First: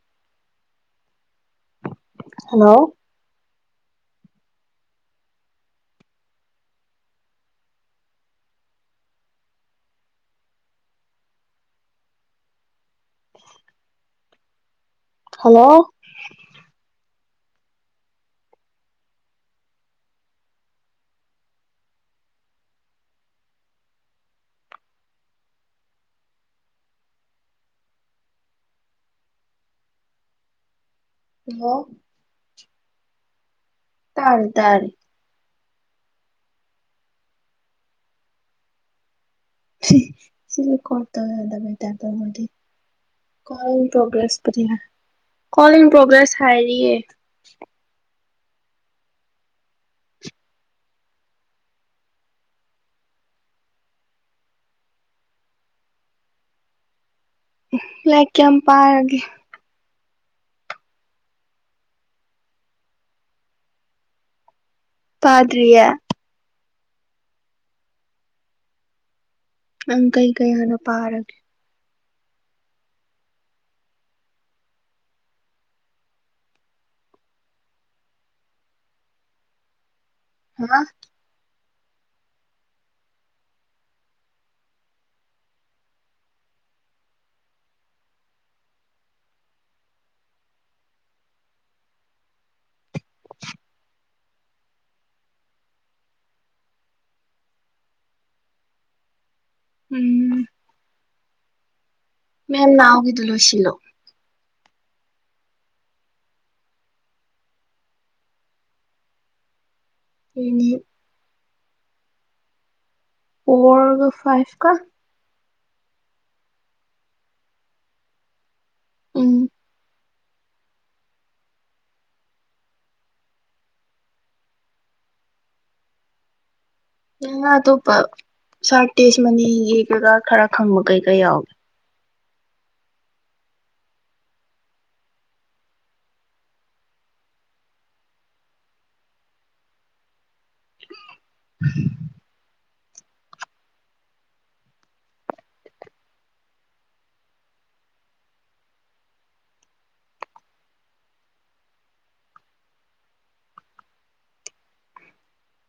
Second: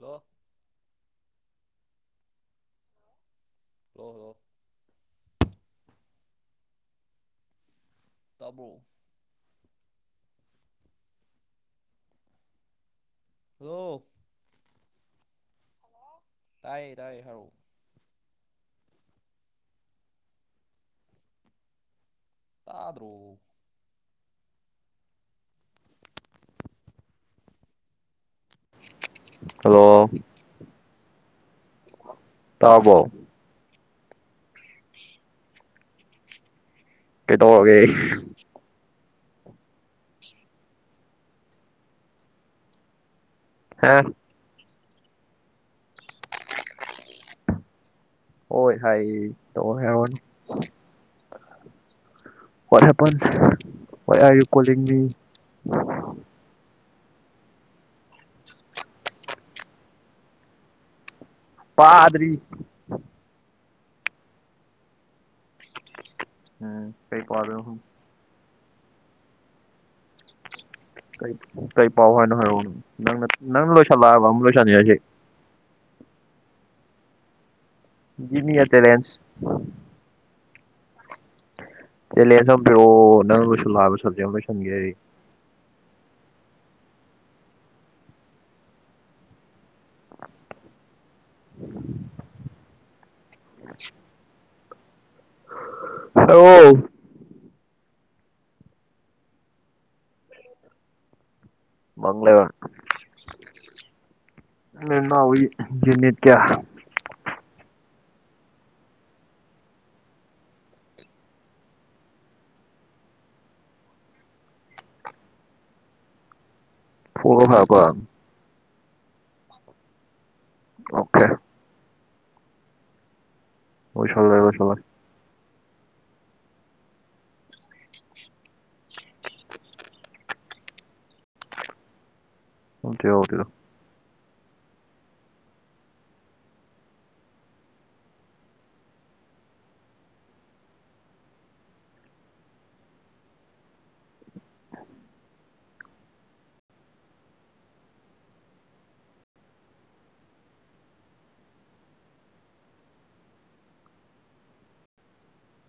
hello hello hello hello ꯇꯕꯣ hello hello ꯇꯥꯏꯌꯦ ꯇꯥꯏꯌꯦ ꯍꯥꯎ ꯇꯥꯗ꯭ꯔꯣ ꯍꯜꯂꯣ ꯍꯜꯂꯣ ꯇꯕꯣ ꯇꯔ ꯇꯥꯔ ꯀꯩꯗꯧꯔꯒꯦ ꯑꯩ ꯁꯤꯁꯨ ꯀꯣꯔ ꯇꯗꯕ ꯇꯄ ꯃꯗꯤ ꯀ ꯄ꯭ꯔꯣꯒ꯭ꯔꯦꯁ ꯀꯣ ꯏ ꯄ꯭ꯔꯣꯒ꯭ꯔꯦꯁ ꯍꯥꯏꯔꯤ ꯍꯣꯏ ꯍꯥꯏ ꯇ ꯍꯥꯏꯦꯔꯣꯅꯤ ꯋꯥ ꯀꯣ ꯃꯤ ꯂꯥꯏꯛ ꯀꯌꯥꯝ ꯄꯥꯔꯒꯦ ꯄꯥꯗ꯭ꯔꯤ ꯄꯥꯗ꯭ꯌꯥ ꯎꯝ ꯀꯩ ꯀ ꯑꯪ ꯀꯩ ꯀꯌꯥꯅ ꯀ ꯀꯩ ꯄꯥꯎ ꯍꯥꯏꯅꯣ ꯍꯥꯏꯔꯛꯎꯅ ꯅꯪꯅ ꯅꯪꯅ ꯂꯣꯏꯁꯤꯜꯂꯛꯑꯕ ꯑꯃꯨꯛ ꯂꯣꯏꯁꯤꯟꯅꯤꯡꯁꯦ ꯖꯤꯃꯤ ꯔꯦꯟꯁ ꯍꯥ ꯆꯂꯦꯁꯕꯤꯑꯣ ꯅꯪꯕꯨꯁꯨꯂꯥꯛꯑꯕ ꯁꯖ ꯂꯣꯏꯁꯟꯒꯦ [unintelligible] ꯎ ꯍ ꯎꯝ ꯃꯪ ꯂꯩꯕ ꯃꯦꯝ ꯅꯥꯎꯒꯤꯗꯨ ꯂꯣꯏꯁꯤꯜꯂꯣ ꯃꯦꯝ ꯅꯥꯎꯒꯤ ꯌꯨꯅꯤꯠ ꯀ꯭ꯌꯥ ꯑꯅꯤ ꯐꯣꯔꯒ ꯐꯥꯏꯚ ꯀ ꯐꫭꯔꯒ ꯐꯥꯏꯐꯀ ꯎꯝ ꯑꯣꯀꯦ ꯑꯣꯏꯁꯜꯂꯦ ꯂꫭꯏꯁꯜꯂꯦ ꯅꯪꯅ ꯑꯇꯣꯞꯄ ꯁꯥꯔ ꯇꯦꯖ ꯃꯅꯤ ꯒꯤꯀꯩꯀꯥ ꯈꯔ ꯈꯪꯕ ꯀꯩ ꯀꯩ ꯌꯥꯎꯒꯦ ꯑꯣꯠꯇꯦ ꯑꯣꯇꯦꯗ [unintelligible]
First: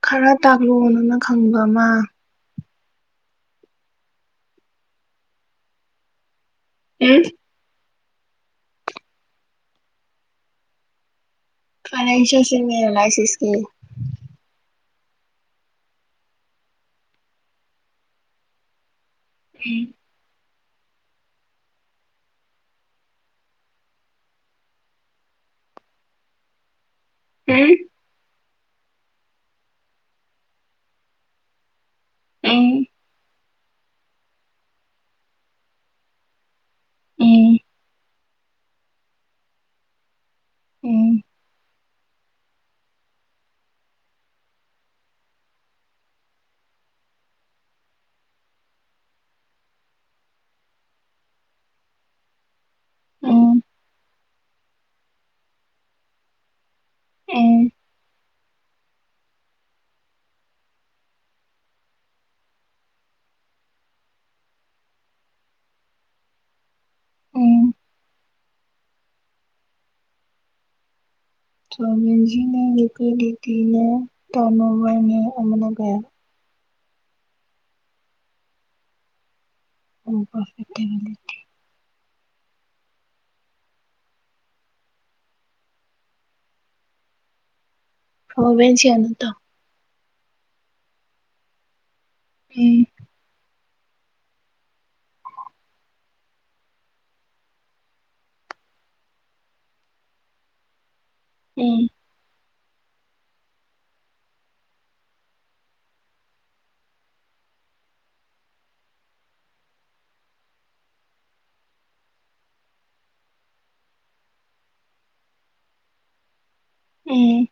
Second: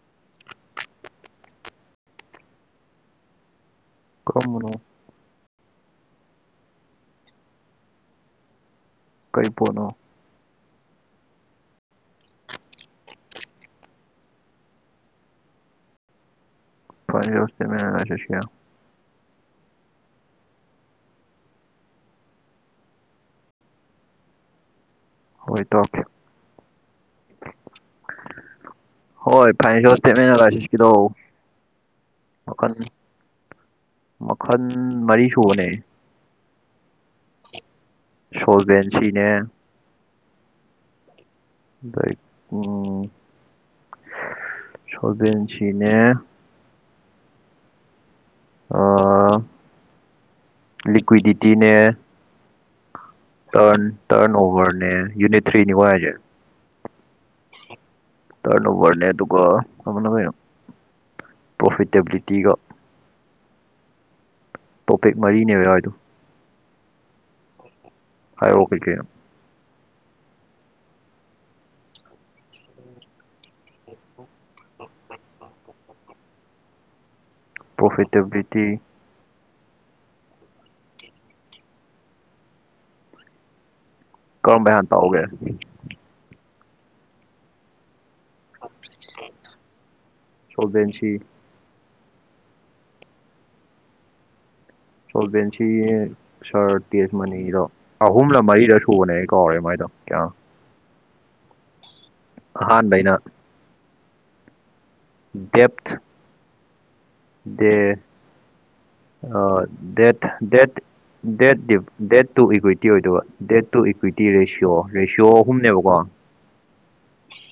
ꯈꯔ ꯇꯥꯛꯂꯣꯅꯪꯅ ꯈꯪꯕ ꯑꯃ ꯀꯔꯝꯕꯅꫭ ꯎꯝ ꯀꯔꯤ ꯄꫭꯠꯅꯣ ꯐꯥꯏꯅꯦꯟꯁꯜꯁꯤꯛꯅꯦ ꯑꯦꯟꯂꯥꯏꯁꯤꯁꯀꯤ ꯄ ꯔꯣꯁꯇ ꯃ ꯆꯁꯤꯌꯥ [unintelligible] ꯎꯝ ꯍꯣꯏ ꯇꯧꯔꯛꯀꯦ ꯎꯝ ꯍꯣꯏ ꯐꯥꯏꯅꯦꯖꫭꯖꯁ꯭ꯇꯦꯠꯑꯦꯟꯂꯥꯏꯁꯤꯁ ꯀꯤꯗꯣ ꯃꯈꯟ ꯎꯝ ꯃꯈꯟ ꯃꯔꯤ ꯁꯨꯕꯅꯦ ꯎꯝ ꯁꯣꯜꯕꯦꯟꯁꯤꯅꯦ ꯎ ꯎꯝ ꯁꯕꯦꯟꯁꯤꯅꯦ ꯑ ꯂꯤꯀ꯭ꯋꯤꯗꯤꯇꯤꯅꯦ ꯇꯟ ꯇꯔꯟ ꯑꯣꯚꯔꯅꯦ ꯌꯨꯅꯤꯠ ꯊ꯭ꯔꯤ ꯅꯤꯀꫭ ꯑꯩꯍꯥꯏꯖꯦ ꯎꯝ ꯇꯔꯟ ꯑꯣꯕꯔꯅꯦ ꯑꯗꯨꯒ ꯑꯃꯅ ꯀꯩꯅꯣ ꯄ꯭ꯔꯣꯐꯤꯇꯦꯕꯤꯂꯤꯇꯤꯒ ꯇꯣꯄꯤꯛ ꯃꯔꯤꯅꯦꯕ ꯌꯥꯎꯏꯗꫭ ꯎ ꯍꯥꯏꯔꯛꯑꯣ ꯀꯩ ꯀꯩꯅꫭ ꯁꫭꯜꯕꯦꯟꯖꯤꯅꯦ ꯂꯤꯀ꯭ꯋꯤꯗꯤꯇꯤꯅꯦ ꯇꯔꯟꯑꯣꯕꯔꯅꯦ ꯑꯃꯅ ꯀꯌꯥ ꯄ꯭ꯔꯣꯐꯤꯇꯦꯕꯤꯂꯤꯇꯤ ꯑꯣꯔꯐꯦ [unintelligible] ꯀꯝꯕꯩ ꯍꯥꯟ ꯇꯥꯛꯎꯒꯦ ꯐꫭꯜꯕꯦꯟꯁꯤ ꯍꯥꯟꯅ ꯇꯥꯎ ꯁꫭꯜꯕꯦꯟꯁꯤ ꯎꯝ ꯁꫭꯜꯕꯦꯟꯁꯤ ꯁꯥꯔ ꯇꯦꯖ ꯃꯅꯤꯒꯤꯗꯣ ꯑꯍꯨꯝꯂ ꯃꯔꯤꯂ ꯁꯨꯕꯅꯦ ꯑꯩ ꯀꯧꯔꯦ ꯃꯥꯏꯗꯣ ꯀꯌꯥꯅꫭ ꯎꯝ ꯑꯍꯥꯟꯕꯩꯅ ꯗꯦꯞꯊ ꯗꯦ ꯑ debt debt debt the debt to equity ꯑꯣꯏꯗꯧꯕ debt to equity ratio ratio ꯑꯍꯨꯝꯅꯦꯕꯀꯣ um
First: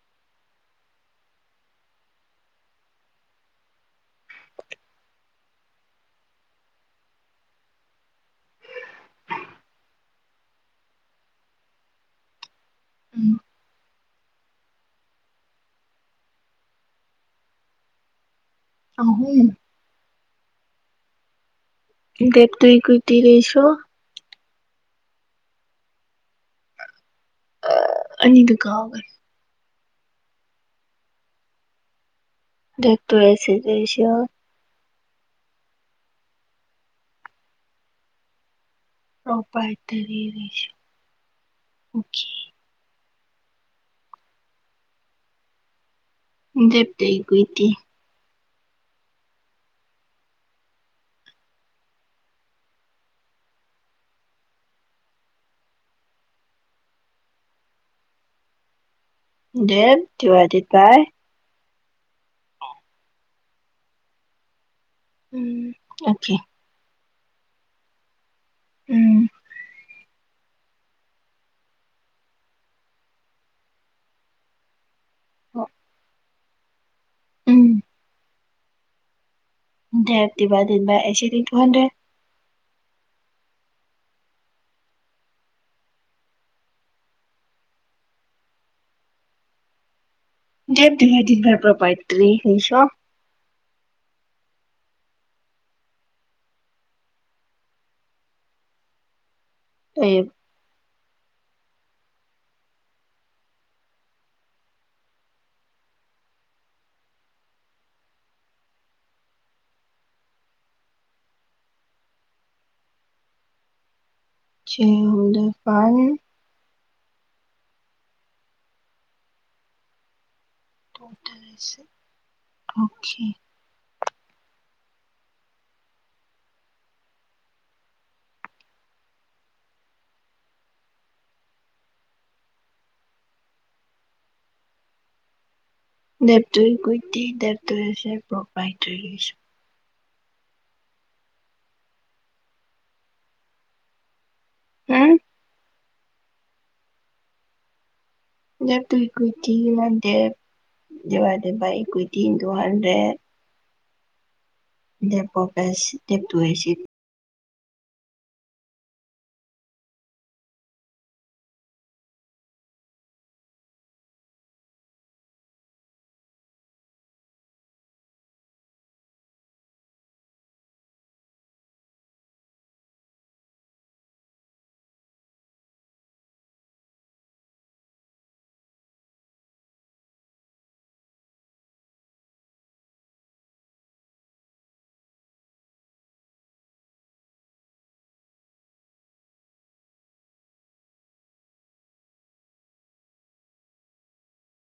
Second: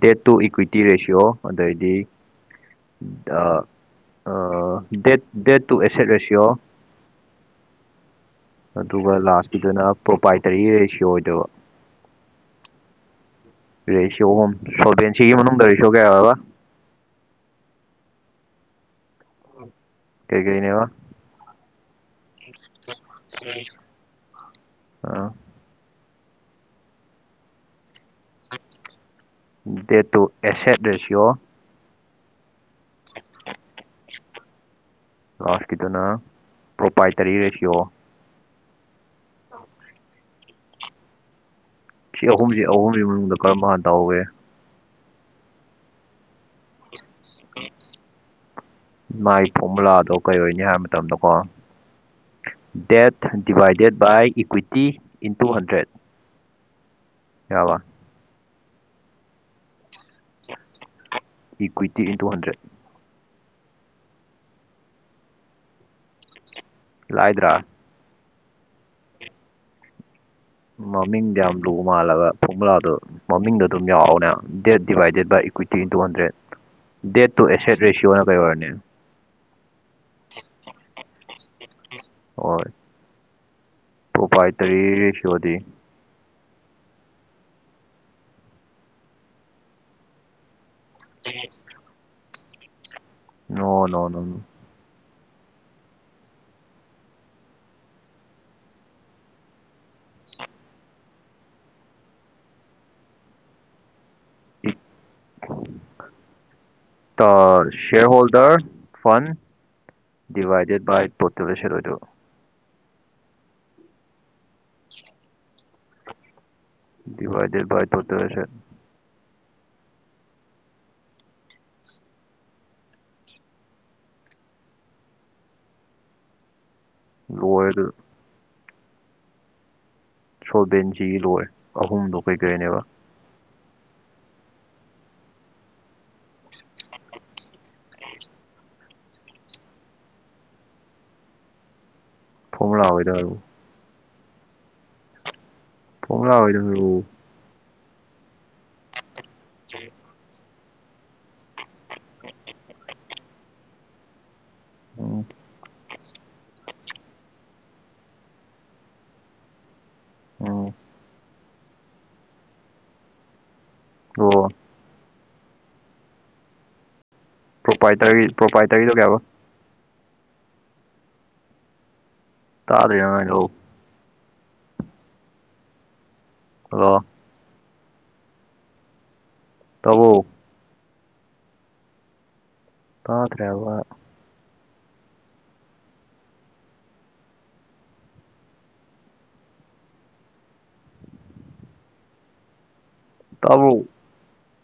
debt to equity ratio ꯑꯗꯩꯗꯤ ꯑ debt debt to asset ratio ꯑꯗꯨꯒ ꯂꯥꯁꯀꯤꯗꯅ ꯄ꯭ꯔꯣꯄꯥꯏꯇꯔꯤ ꯔꯦꯁꯤꯌꯣ ꯑꯣꯏꯗꯧꯕ ꯎꯝ ꯔꯦꯁꯤꯌꯥꯑꯣ ꯑꯍꯨꯝ ꯁꯣꯇꯦꯟꯁꯤꯒꯤ ꯃꯅꯨꯡꯗ ꯔꯦꯁꯤꯌꯣ ꯀꯌꯥ ꯑꯣꯏꯔꯕ ꯑꯍꯨꯝ ꯀꯩ ꯀꯩꯅꯦꯕ ꯑꯥ ꯑꯩꯗꯤꯗꯨ ꯀꯥꯎꯒꯔꯦ debt to asset ratio debt to asset ratio ꯂꯥꯁꯀꯤꯗꯨꯅ ꯄ꯭ꯔꯣꯄꯥꯏ ꯇꯔꯤ ꯔꯦꯁꯤꯌꯣ ꯄ꯭ꯔꯣꯄꯥꯏ ꯇꯔꯤ ꯔꯦꯁꯤꯌꯣ ꯎꯝ ꯁꯤ ꯑꯍꯨꯝꯁꯤ ꯑꯍꯨꯝꯁꯤꯒꯤ ꯃꯅꯨꯡꯗ ꯀꯔꯝꯝꯕ ꯍꯥꯟ ꯇꯧꯍꯧꯒꯦ [unintelligible] ꯃꯥꯏ ꯐꯣꯃꯨꯂꯥꯗꯣ ꯀꯩꯑꯣꯏꯅꯤ ꯍꯥꯏꯕ ꯃꯇꯝꯗꯀꯣ debt divided by equity into hundred ꯌꯥꯔꯕ꯭ꯔꯥ debt divided by equity into hundred um okay ꯂꯥꯏꯗ꯭ꯔꯥ ꯎꯝ ꯃꯃꯤꯡꯗꯤ ꯌꯥꯝ ꯂꯨꯕꯥ ꯃꯥꯜꯂꯒ ꯐꯣꯃꯨꯂꯥꯗꯣ ꯃꯃꯤꯡꯗꯣ ꯑꯗꯨꯝ ꯌꯥꯎꯕꯅꯦꯕ debt divided by equity into hundred debt to asset ꯔꯦꯁꯤꯌꯣꯔꯅ ꯀꯩ ꯑꯣꯏꯔꯅꯤ debt divided by asset into hundred ꯍꯣꯏ ꯄ꯭ꯔꯣꯄꯥꯏꯇꯔꯤ ꯔꯦꯁꯤꯌꯣꯗꯤ debt divided by proprietary ratio no no no no A [inaudible] the shareholder fund divided by total asset ꯑꯣꯏꯗ‌ꯣꯏꯕ [unintelligible] divided by total asset total asset okay ꯂꯣꯏꯔꯦ ꯑꯗꯨꯗ ꯁꯣꯜꯕꯦꯟꯁꯤ ꯂꯣꯏ ꯑꯍꯨꯝꯗꯣ ꯀꯩꯀꯩꯅꯦꯕ [unintelligible] formula ꯃꯩꯗ‌ꯣ ꯍꯥꯔꯣ ꯍꯨꯝ formula ꯒꯩꯗꯣ ꯍꯥꯏꯔꯣ debt to equity divided divided by equity into hundred ꯎꯝ [unintelligible] ꯎꯝ ꯑꯣ proprietor ꯄ꯭ꯔꯣꯄꯥꯏꯇꯔꯤꯗꯣ ꯀꯩꯍꯥꯏꯕ ꯇꯥꯗ‌ꯦ ꯅꯪ ꯍꯥꯏꯗ‌ꯣ ꯍꯜꯂꯣ ꯇꯥꯕꯣ ꯇꯥꯗ꯭ꯔꯦ ꯍꯥꯏꯕ ꯇꯥꯕ꯭ꯔꯣ